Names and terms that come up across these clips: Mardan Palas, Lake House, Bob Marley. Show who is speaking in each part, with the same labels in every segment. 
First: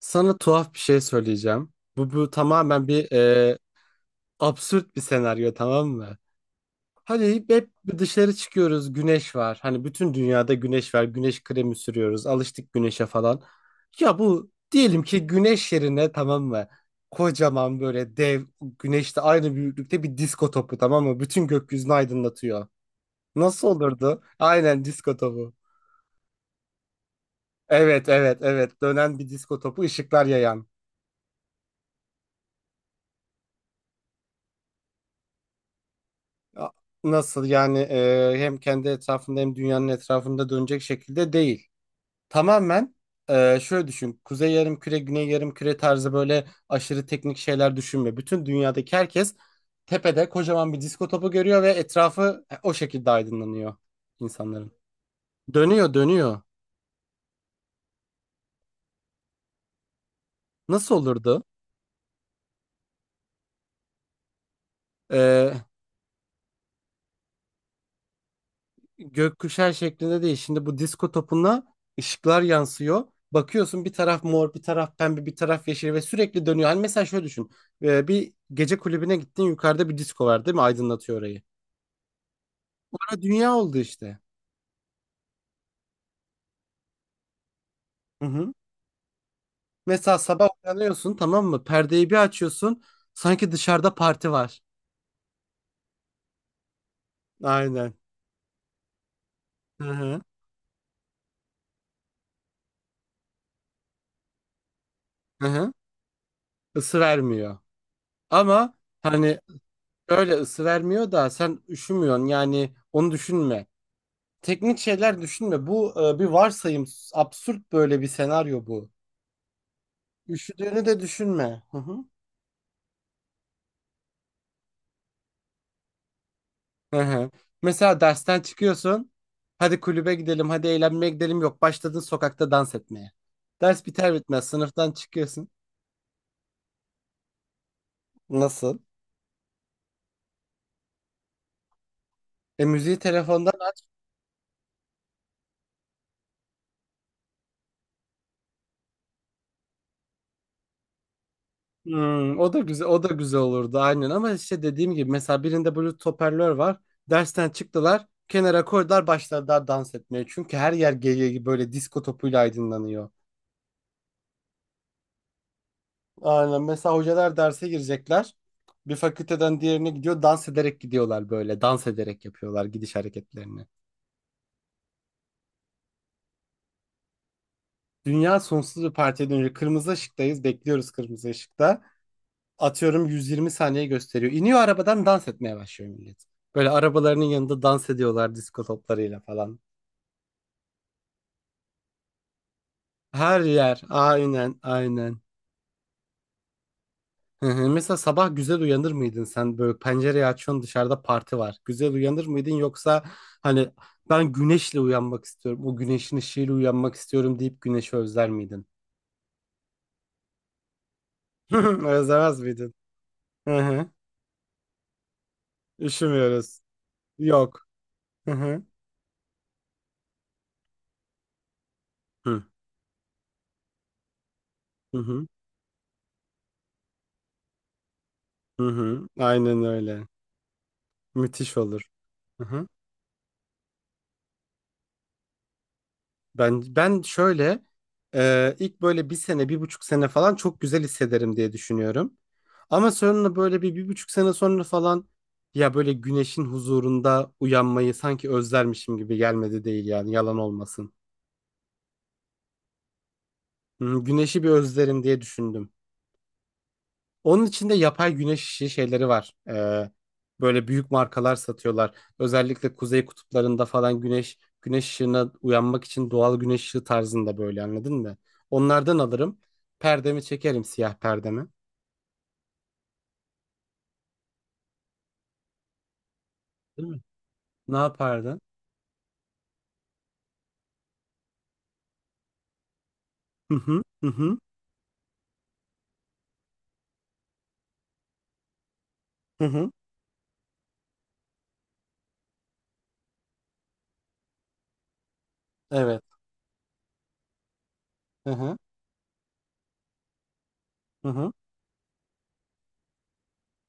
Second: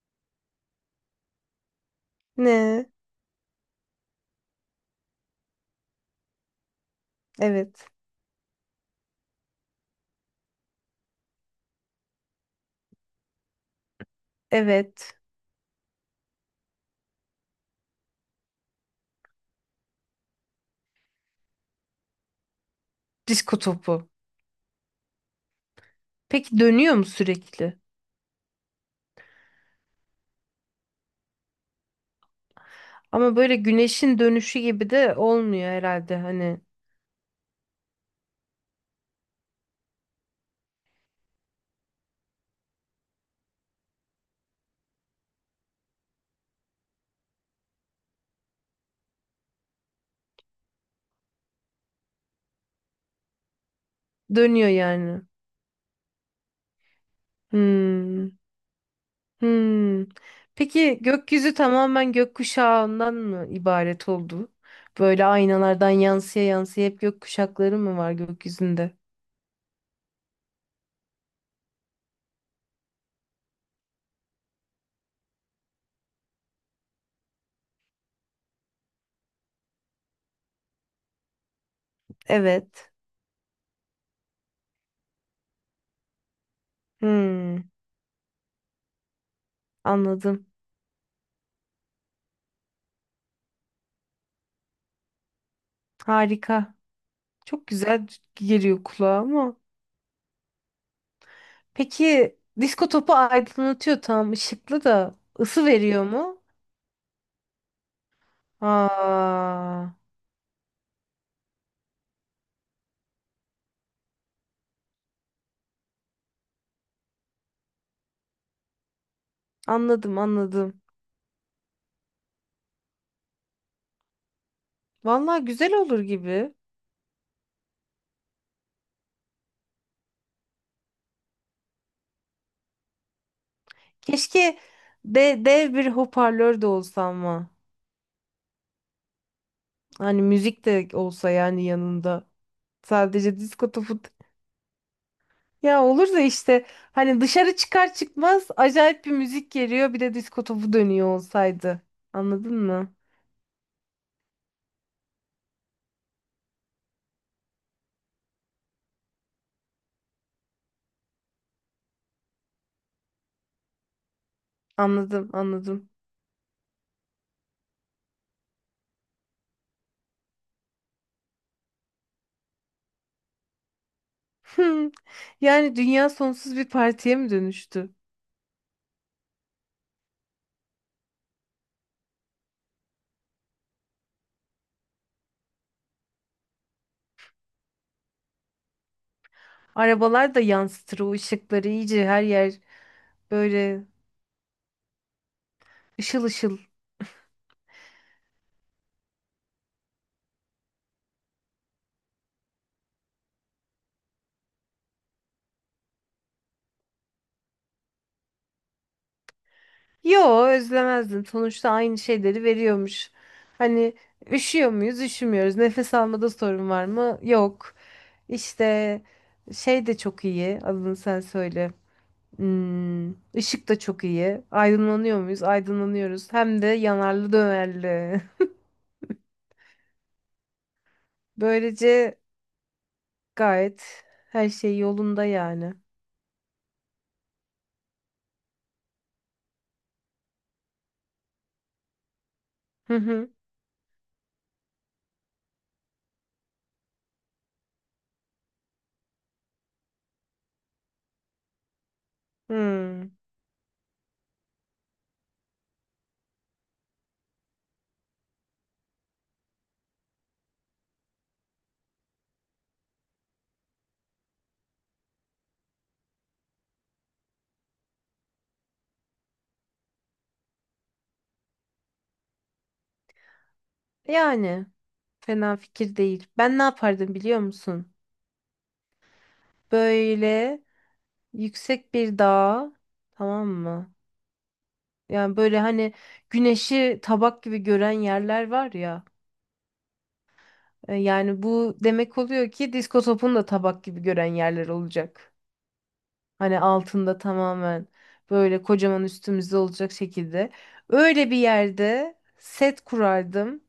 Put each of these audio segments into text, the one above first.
Speaker 1: Sana tuhaf bir şey söyleyeceğim. Bu tamamen
Speaker 2: Ne?
Speaker 1: bir absürt bir senaryo, tamam mı? Hani hep
Speaker 2: Evet.
Speaker 1: dışarı çıkıyoruz, güneş var. Hani bütün dünyada güneş var. Güneş kremi sürüyoruz. Alıştık güneşe falan. Ya bu, diyelim
Speaker 2: Evet.
Speaker 1: ki güneş yerine, tamam mı? Kocaman, böyle dev güneşte aynı büyüklükte bir disko topu, tamam mı? Bütün gökyüzünü aydınlatıyor.
Speaker 2: Disko
Speaker 1: Nasıl
Speaker 2: topu.
Speaker 1: olurdu? Aynen, disko topu.
Speaker 2: Peki dönüyor mu sürekli?
Speaker 1: Evet, evet, evet, dönen bir disko topu, ışıklar yayan.
Speaker 2: Ama böyle güneşin dönüşü gibi de olmuyor herhalde hani.
Speaker 1: Ya, nasıl yani, hem kendi etrafında hem dünyanın etrafında dönecek şekilde değil. Tamamen şöyle düşün. Kuzey yarımküre, güney yarımküre tarzı böyle aşırı teknik şeyler düşünme. Bütün dünyadaki herkes tepede kocaman bir disko topu görüyor ve etrafı o şekilde aydınlanıyor
Speaker 2: Dönüyor
Speaker 1: insanların.
Speaker 2: yani.
Speaker 1: Dönüyor, dönüyor.
Speaker 2: Hmm. Hmm.
Speaker 1: Nasıl
Speaker 2: Peki
Speaker 1: olurdu?
Speaker 2: gökyüzü tamamen gökkuşağından mı ibaret oldu? Böyle
Speaker 1: E,
Speaker 2: aynalardan yansıya yansıya hep gökkuşakları mı var gökyüzünde?
Speaker 1: Gökkuşağı şeklinde değil. Şimdi bu disko topuna ışıklar yansıyor. Bakıyorsun, bir taraf mor, bir taraf pembe, bir taraf yeşil ve sürekli dönüyor. Hani mesela şöyle düşün. Bir gece kulübüne gittin, yukarıda bir disko var değil mi? Aydınlatıyor orayı.
Speaker 2: Evet.
Speaker 1: Orada dünya oldu işte.
Speaker 2: Hmm.
Speaker 1: Hı hı. Mesela
Speaker 2: Anladım.
Speaker 1: sabah uyanıyorsun, tamam mı? Perdeyi bir açıyorsun. Sanki dışarıda parti var.
Speaker 2: Harika. Çok
Speaker 1: Aynen.
Speaker 2: güzel geliyor kulağa ama.
Speaker 1: Hı hı.
Speaker 2: Peki disko topu aydınlatıyor tam ışıklı da
Speaker 1: Hı
Speaker 2: ısı
Speaker 1: hı.
Speaker 2: veriyor mu?
Speaker 1: Isı vermiyor. Ama hani
Speaker 2: Aa,
Speaker 1: öyle ısı vermiyor da sen üşümüyorsun. Yani onu düşünme, teknik şeyler düşünme. Bu bir varsayım. Absürt böyle bir senaryo bu.
Speaker 2: anladım anladım.
Speaker 1: Üşüdüğünü de düşünme. Hı hı.
Speaker 2: Vallahi güzel olur gibi.
Speaker 1: Hı hı. Mesela dersten çıkıyorsun. Hadi kulübe gidelim, hadi eğlenmeye gidelim. Yok, başladın sokakta dans etmeye. Ders biter bitmez
Speaker 2: Keşke
Speaker 1: sınıftan çıkıyorsun.
Speaker 2: dev bir hoparlör de olsa ama.
Speaker 1: Nasıl?
Speaker 2: Hani müzik de olsa yani yanında.
Speaker 1: E müziği
Speaker 2: Sadece
Speaker 1: telefondan.
Speaker 2: disko topu. Ya olur da işte hani dışarı çıkar çıkmaz acayip bir müzik geliyor bir de disko topu dönüyor olsaydı.
Speaker 1: Hmm, o
Speaker 2: Anladın
Speaker 1: da güzel,
Speaker 2: mı?
Speaker 1: o da güzel olurdu aynen, ama işte dediğim gibi mesela birinde Bluetooth hoparlör var. Dersten çıktılar, kenara koydular, başladılar dans etmeye. Çünkü her yer gece böyle disko topuyla aydınlanıyor.
Speaker 2: Anladım anladım.
Speaker 1: Aynen. Mesela hocalar derse girecekler. Bir fakülteden diğerine gidiyor. Dans ederek gidiyorlar böyle. Dans ederek yapıyorlar gidiş hareketlerini.
Speaker 2: Yani dünya sonsuz bir partiye mi dönüştü?
Speaker 1: Dünya sonsuz bir partiye dönüyor. Kırmızı ışıktayız. Bekliyoruz kırmızı ışıkta. Atıyorum, 120 saniye gösteriyor. İniyor arabadan, dans etmeye başlıyor millet. Böyle arabalarının yanında dans ediyorlar disko toplarıyla falan.
Speaker 2: Arabalar da yansıtır o ışıkları iyice, her yer
Speaker 1: Her yer.
Speaker 2: böyle
Speaker 1: Aynen, aynen.
Speaker 2: ışıl ışıl.
Speaker 1: Hı hı. Mesela sabah güzel uyanır mıydın sen, böyle pencereyi açıyorsun, dışarıda parti var. Güzel uyanır mıydın, yoksa hani ben güneşle uyanmak istiyorum, o güneşin ışığıyla uyanmak istiyorum deyip güneşi özler miydin?
Speaker 2: Yo, özlemezdim. Sonuçta aynı
Speaker 1: Özlemez
Speaker 2: şeyleri
Speaker 1: miydin?
Speaker 2: veriyormuş.
Speaker 1: Hı hı.
Speaker 2: Hani üşüyor muyuz? Üşümüyoruz. Nefes almada
Speaker 1: Üşümüyoruz.
Speaker 2: sorun var mı?
Speaker 1: Yok.
Speaker 2: Yok.
Speaker 1: Hı hı.
Speaker 2: İşte şey de çok iyi. Adını sen söyle.
Speaker 1: Hı hı.
Speaker 2: Hmm, ışık da çok iyi.
Speaker 1: Hı
Speaker 2: Aydınlanıyor
Speaker 1: hı.
Speaker 2: muyuz? Aydınlanıyoruz. Hem de yanarlı dönerli.
Speaker 1: Hı hı. Aynen öyle. Müthiş olur.
Speaker 2: Böylece
Speaker 1: Hı hı.
Speaker 2: gayet her şey yolunda yani.
Speaker 1: Ben şöyle, ilk böyle 1 sene, 1,5 sene falan çok güzel hissederim diye düşünüyorum. Ama
Speaker 2: Hı hı.
Speaker 1: sonra böyle bir buçuk sene sonra falan, ya böyle güneşin huzurunda uyanmayı sanki özlermişim gibi gelmedi değil, yani yalan olmasın.
Speaker 2: Hmm.
Speaker 1: Hı, güneşi bir özlerim diye düşündüm. Onun içinde yapay güneş işi şeyleri var. Böyle büyük markalar satıyorlar. Özellikle kuzey kutuplarında falan güneş ışığına uyanmak için doğal güneş ışığı tarzında, böyle anladın mı? Onlardan alırım. Perdemi çekerim, siyah perdemi.
Speaker 2: Yani. Fena fikir değil. Ben ne
Speaker 1: Değil mi?
Speaker 2: yapardım biliyor
Speaker 1: Ne
Speaker 2: musun?
Speaker 1: yapardın?
Speaker 2: Böyle yüksek bir dağa, tamam
Speaker 1: Hı hı,
Speaker 2: mı?
Speaker 1: hı hı,
Speaker 2: Yani böyle hani güneşi tabak gibi gören yerler var ya.
Speaker 1: hı hı.
Speaker 2: Yani bu demek oluyor ki disko topunu da tabak gibi gören yerler olacak.
Speaker 1: Evet.
Speaker 2: Hani altında tamamen
Speaker 1: Hı hı,
Speaker 2: böyle kocaman üstümüzde olacak şekilde.
Speaker 1: hı
Speaker 2: Öyle
Speaker 1: hı.
Speaker 2: bir yerde set kurardım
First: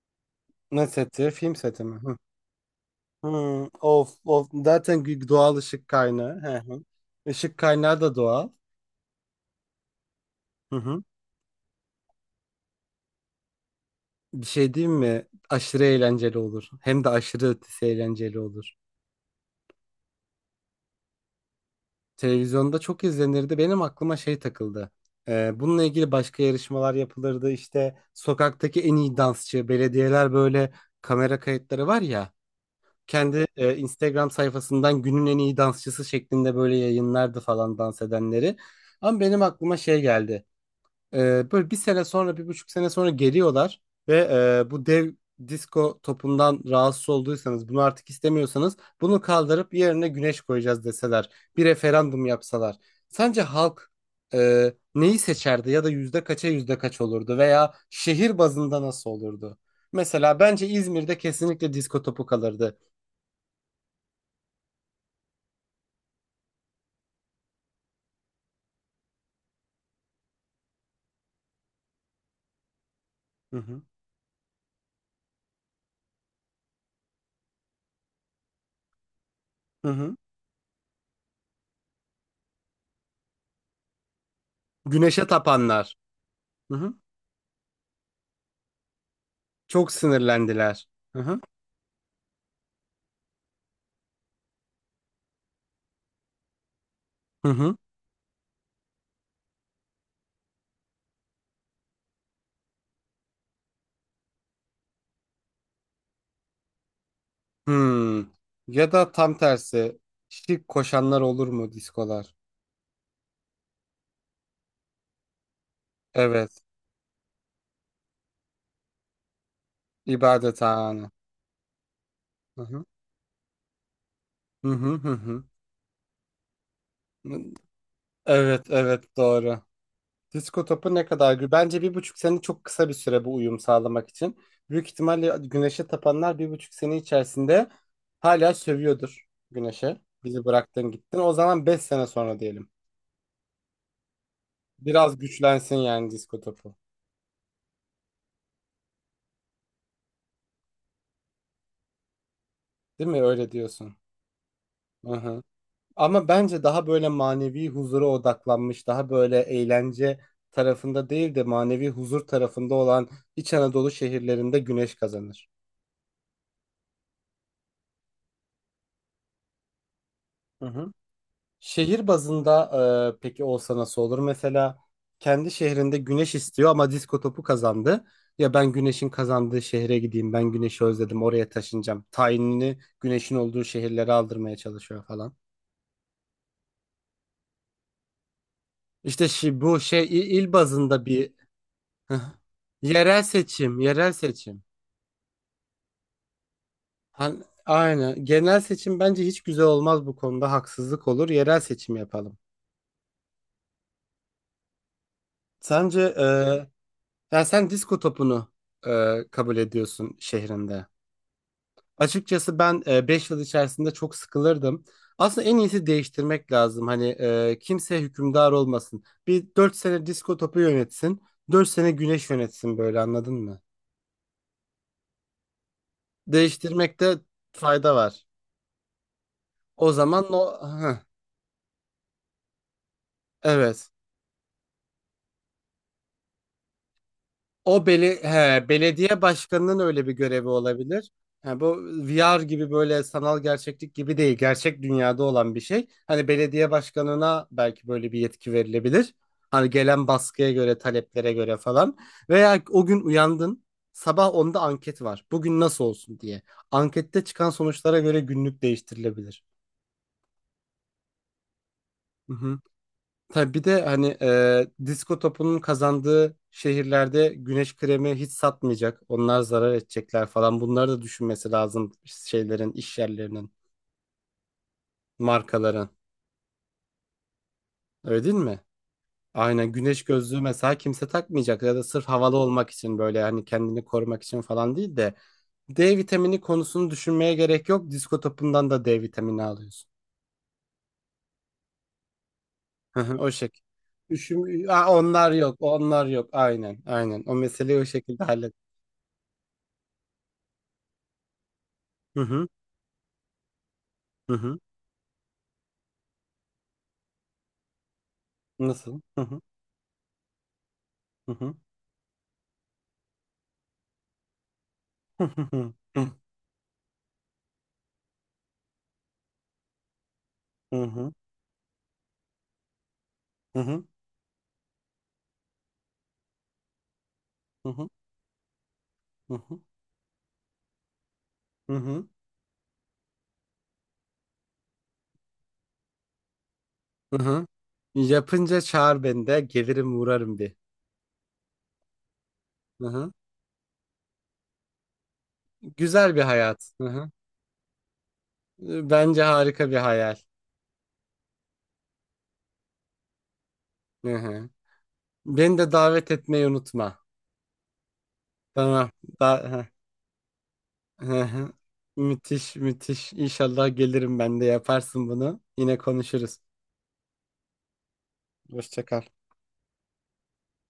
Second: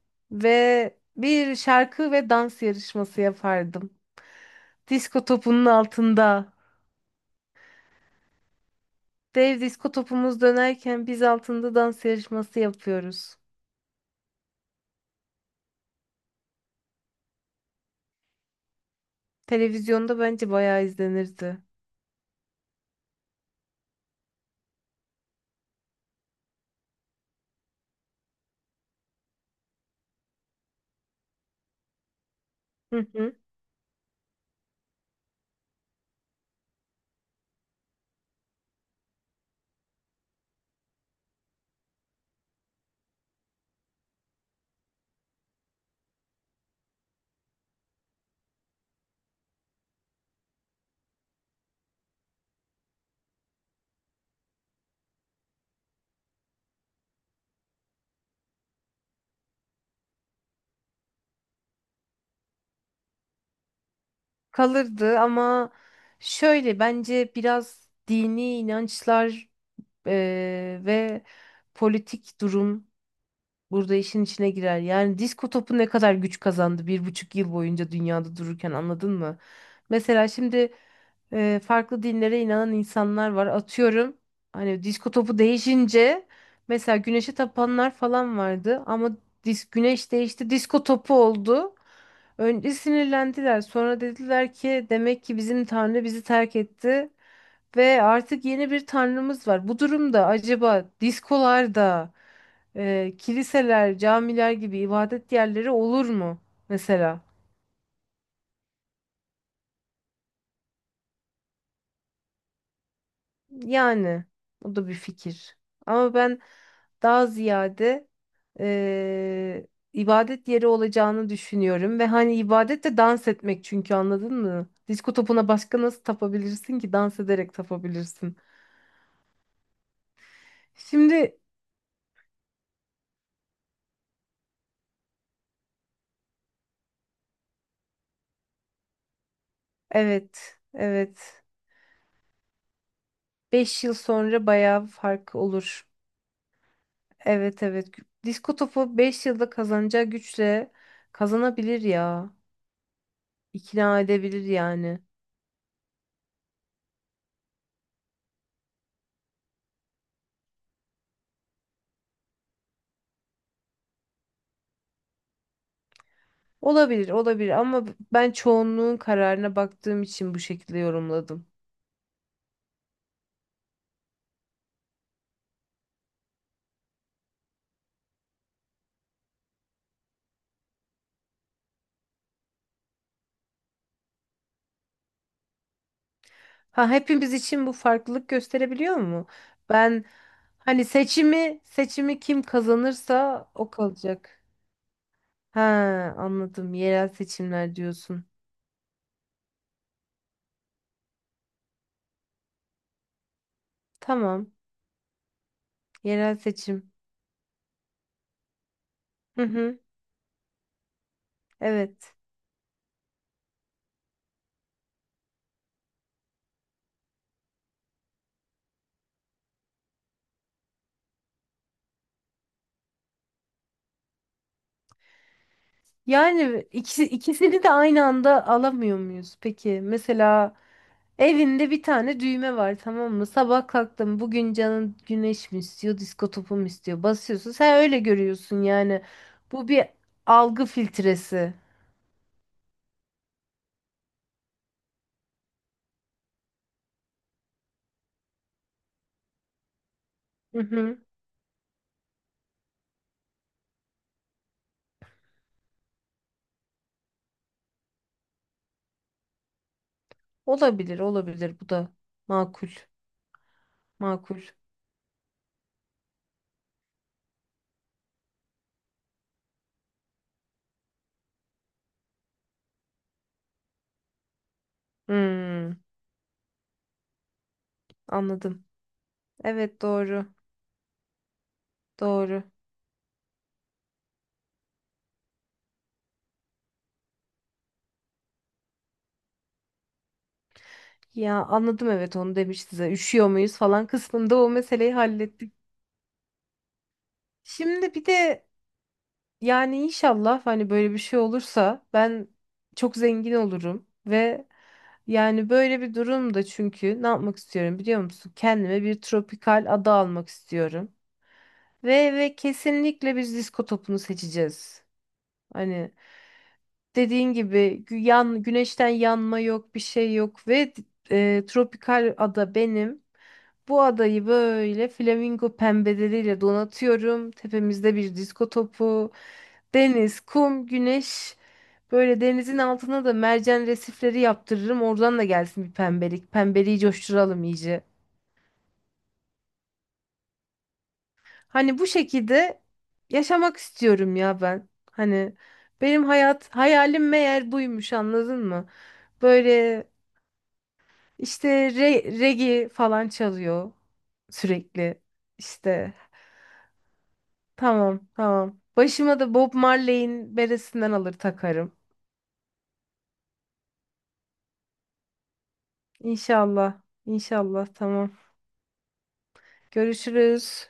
Speaker 1: Ne
Speaker 2: ve
Speaker 1: seti? Film
Speaker 2: bir
Speaker 1: seti mi?
Speaker 2: şarkı
Speaker 1: Hı.
Speaker 2: ve dans yarışması
Speaker 1: Hı.
Speaker 2: yapardım.
Speaker 1: Of of, zaten
Speaker 2: Disko
Speaker 1: doğal
Speaker 2: topunun
Speaker 1: ışık kaynağı.
Speaker 2: altında.
Speaker 1: Hı hı. Işık kaynağı da doğal.
Speaker 2: Dev disko topumuz
Speaker 1: Hı hı.
Speaker 2: dönerken biz altında dans yarışması yapıyoruz.
Speaker 1: Bir şey diyeyim mi? Aşırı eğlenceli olur. Hem de aşırı ötesi eğlenceli olur.
Speaker 2: Televizyonda bence bayağı izlenirdi.
Speaker 1: Televizyonda çok izlenirdi. Benim aklıma şey takıldı. Bununla ilgili başka yarışmalar yapılırdı. İşte sokaktaki en iyi dansçı, belediyeler böyle kamera kayıtları var ya.
Speaker 2: Hı hı.
Speaker 1: Kendi Instagram sayfasından günün en iyi dansçısı şeklinde böyle yayınlardı falan dans edenleri. Ama benim aklıma şey geldi. Böyle 1 sene sonra, 1,5 sene sonra geliyorlar ve bu dev disco topundan rahatsız olduysanız, bunu artık istemiyorsanız, bunu kaldırıp yerine güneş koyacağız deseler, bir referandum yapsalar. Sence halk neyi seçerdi, ya da yüzde kaça yüzde kaç olurdu, veya şehir bazında nasıl olurdu? Mesela bence İzmir'de kesinlikle disco topu kalırdı.
Speaker 2: Kalırdı ama şöyle bence biraz dini inançlar, ve politik durum
Speaker 1: Hı hı.
Speaker 2: burada işin içine girer. Yani disko topu ne kadar güç kazandı 1,5 yıl boyunca dünyada dururken, anladın mı?
Speaker 1: Hı hı.
Speaker 2: Mesela şimdi farklı dinlere inanan insanlar var. Atıyorum, hani disko
Speaker 1: Güneşe
Speaker 2: topu
Speaker 1: tapanlar.
Speaker 2: değişince
Speaker 1: Hı hı.
Speaker 2: mesela güneşe tapanlar falan vardı ama
Speaker 1: Çok
Speaker 2: güneş değişti, disko
Speaker 1: sinirlendiler.
Speaker 2: topu
Speaker 1: Hı hı.
Speaker 2: oldu. Önce sinirlendiler, sonra dediler ki demek ki bizim tanrı bizi terk etti
Speaker 1: Hı hı.
Speaker 2: ve artık yeni bir tanrımız var. Bu durumda acaba diskolarda kiliseler, camiler gibi ibadet yerleri olur mu mesela?
Speaker 1: Hmm. Ya da tam tersi, şirk koşanlar olur mu diskolar?
Speaker 2: Yani o da bir fikir. Ama ben
Speaker 1: Evet.
Speaker 2: daha ziyade eee, ibadet yeri
Speaker 1: İbadethane.
Speaker 2: olacağını düşünüyorum ve hani
Speaker 1: Hı
Speaker 2: ibadet
Speaker 1: hı.
Speaker 2: de dans etmek çünkü, anladın
Speaker 1: Hı
Speaker 2: mı?
Speaker 1: hı, hı
Speaker 2: Disko
Speaker 1: hı.
Speaker 2: topuna başka nasıl tapabilirsin ki, dans ederek tapabilirsin.
Speaker 1: Evet, evet, doğru. Disko topu ne kadar
Speaker 2: Şimdi.
Speaker 1: gü, bence 1,5 sene çok kısa bir süre bu uyum sağlamak için. Büyük ihtimalle güneşe tapanlar 1,5 sene içerisinde hala sövüyordur güneşe. Bizi
Speaker 2: Evet,
Speaker 1: bıraktın, gittin. O
Speaker 2: evet.
Speaker 1: zaman 5 sene sonra diyelim.
Speaker 2: 5 yıl sonra bayağı
Speaker 1: Biraz
Speaker 2: fark
Speaker 1: güçlensin
Speaker 2: olur.
Speaker 1: yani disko topu.
Speaker 2: Evet, evet, disko topu 5 yılda kazanacağı güçle kazanabilir ya.
Speaker 1: Değil mi? Öyle diyorsun.
Speaker 2: İkna edebilir yani.
Speaker 1: Hı hı. Ama bence daha böyle manevi huzura odaklanmış, daha böyle eğlence tarafında değil de manevi huzur tarafında olan İç Anadolu şehirlerinde güneş kazanır.
Speaker 2: Olabilir, olabilir, ama ben çoğunluğun kararına baktığım için bu
Speaker 1: Hı
Speaker 2: şekilde
Speaker 1: hı.
Speaker 2: yorumladım.
Speaker 1: Şehir bazında peki olsa nasıl olur? Mesela kendi şehrinde güneş istiyor ama disko topu kazandı. Ya ben güneşin kazandığı şehre gideyim, ben güneşi özledim, oraya taşınacağım. Tayinini güneşin olduğu şehirlere aldırmaya çalışıyor falan.
Speaker 2: Ha, hepimiz için bu farklılık gösterebiliyor
Speaker 1: İşte
Speaker 2: mu?
Speaker 1: bu şey,
Speaker 2: Ben,
Speaker 1: il
Speaker 2: hani
Speaker 1: bazında bir,
Speaker 2: seçimi kim
Speaker 1: yerel
Speaker 2: kazanırsa o
Speaker 1: seçim, yerel
Speaker 2: kalacak.
Speaker 1: seçim.
Speaker 2: Ha, anladım. Yerel
Speaker 1: Hani,
Speaker 2: seçimler
Speaker 1: aynen.
Speaker 2: diyorsun.
Speaker 1: Genel seçim bence hiç güzel olmaz bu konuda. Haksızlık olur. Yerel seçim yapalım.
Speaker 2: Tamam.
Speaker 1: Sence,
Speaker 2: Yerel seçim.
Speaker 1: ya sen disko topunu
Speaker 2: Hı
Speaker 1: kabul
Speaker 2: hı.
Speaker 1: ediyorsun şehrinde.
Speaker 2: Evet.
Speaker 1: Açıkçası ben 5 yıl içerisinde çok sıkılırdım. Aslında en iyisi değiştirmek lazım. Hani kimse hükümdar olmasın. Bir, 4 sene disko topu yönetsin, 4 sene güneş yönetsin, böyle, anladın mı?
Speaker 2: Yani
Speaker 1: Değiştirmekte
Speaker 2: ikisini de
Speaker 1: fayda
Speaker 2: aynı
Speaker 1: var.
Speaker 2: anda alamıyor muyuz? Peki
Speaker 1: O zaman o.
Speaker 2: mesela
Speaker 1: Heh,
Speaker 2: evinde bir tane düğme var, tamam mı? Sabah
Speaker 1: evet.
Speaker 2: kalktım, bugün canın güneş mi istiyor, disko topu mu istiyor? Basıyorsun. Sen öyle görüyorsun yani.
Speaker 1: Belediye
Speaker 2: Bu
Speaker 1: başkanının
Speaker 2: bir
Speaker 1: öyle bir görevi
Speaker 2: algı
Speaker 1: olabilir.
Speaker 2: filtresi.
Speaker 1: Ha, bu VR gibi, böyle sanal gerçeklik gibi değil. Gerçek dünyada olan bir şey. Hani belediye başkanına belki böyle bir yetki verilebilir. Hani gelen baskıya
Speaker 2: Hı
Speaker 1: göre,
Speaker 2: hı.
Speaker 1: taleplere göre falan. Veya o gün uyandın. Sabah onda anket var. Bugün nasıl olsun diye. Ankette çıkan sonuçlara göre günlük değiştirilebilir.
Speaker 2: Olabilir, olabilir. Bu da
Speaker 1: Hı hı.
Speaker 2: makul,
Speaker 1: Tabii bir de hani
Speaker 2: makul.
Speaker 1: disko topunun kazandığı şehirlerde güneş kremi hiç satmayacak. Onlar zarar edecekler falan. Bunları da düşünmesi lazım, şeylerin, iş yerlerinin,
Speaker 2: Hmm,
Speaker 1: markaların. Öyle değil mi?
Speaker 2: anladım.
Speaker 1: Aynen,
Speaker 2: Evet,
Speaker 1: güneş
Speaker 2: doğru,
Speaker 1: gözlüğü mesela kimse takmayacak, ya da sırf havalı
Speaker 2: doğru.
Speaker 1: olmak için, böyle hani kendini korumak için falan değil de, D vitamini konusunu düşünmeye gerek yok. Disko topundan da D vitamini alıyorsun.
Speaker 2: Ya anladım, evet, onu demişti zaten.
Speaker 1: Hı hı.
Speaker 2: Üşüyor
Speaker 1: O
Speaker 2: muyuz
Speaker 1: şekilde.
Speaker 2: falan kısmında o
Speaker 1: Düşün. Aa,
Speaker 2: meseleyi
Speaker 1: onlar
Speaker 2: hallettik.
Speaker 1: yok, onlar yok. Aynen, aynen. O meseleyi o
Speaker 2: Şimdi bir
Speaker 1: şekilde
Speaker 2: de
Speaker 1: hallet.
Speaker 2: yani inşallah hani böyle bir şey olursa
Speaker 1: Hı
Speaker 2: ben
Speaker 1: hı,
Speaker 2: çok zengin olurum
Speaker 1: hı
Speaker 2: ve
Speaker 1: hı.
Speaker 2: yani böyle bir durumda, çünkü ne yapmak istiyorum biliyor musun? Kendime bir
Speaker 1: Nasıl? Hı hı.
Speaker 2: tropikal ada almak istiyorum.
Speaker 1: Hı hı.
Speaker 2: Ve kesinlikle biz disko topunu seçeceğiz.
Speaker 1: Hı hı.
Speaker 2: Hani dediğin gibi güneşten yanma yok, bir şey yok ve
Speaker 1: Hı hı.
Speaker 2: tropikal ada benim.
Speaker 1: Hı
Speaker 2: Bu
Speaker 1: hı.
Speaker 2: adayı böyle flamingo pembeleriyle donatıyorum.
Speaker 1: Hı hı.
Speaker 2: Tepemizde bir disko topu,
Speaker 1: Hı hı.
Speaker 2: deniz, kum, güneş.
Speaker 1: Hı hı.
Speaker 2: Böyle denizin altına da mercan resifleri yaptırırım. Oradan da gelsin bir pembelik. Pembeliği
Speaker 1: Hı
Speaker 2: coşturalım
Speaker 1: hı.
Speaker 2: iyice.
Speaker 1: Yapınca çağır, beni de gelirim, uğrarım bir.
Speaker 2: Hani bu şekilde
Speaker 1: Hı hı.
Speaker 2: yaşamak istiyorum ya ben. Hani benim
Speaker 1: Güzel bir
Speaker 2: hayat
Speaker 1: hayat. Hı
Speaker 2: hayalim
Speaker 1: hı.
Speaker 2: meğer buymuş, anladın mı?
Speaker 1: Bence harika bir
Speaker 2: Böyle
Speaker 1: hayal.
Speaker 2: İşte regi falan çalıyor
Speaker 1: Hı hı.
Speaker 2: sürekli.
Speaker 1: Beni de
Speaker 2: İşte
Speaker 1: davet etmeyi unutma.
Speaker 2: tamam, tamam.
Speaker 1: Tamam.
Speaker 2: Başıma da
Speaker 1: Da
Speaker 2: Bob
Speaker 1: hı.
Speaker 2: Marley'in beresinden alır
Speaker 1: Hı hı.
Speaker 2: takarım.
Speaker 1: Müthiş, müthiş. İnşallah gelirim, ben de yaparsın bunu. Yine konuşuruz.
Speaker 2: İnşallah. İnşallah tamam.
Speaker 1: Hoşça kal.
Speaker 2: Görüşürüz.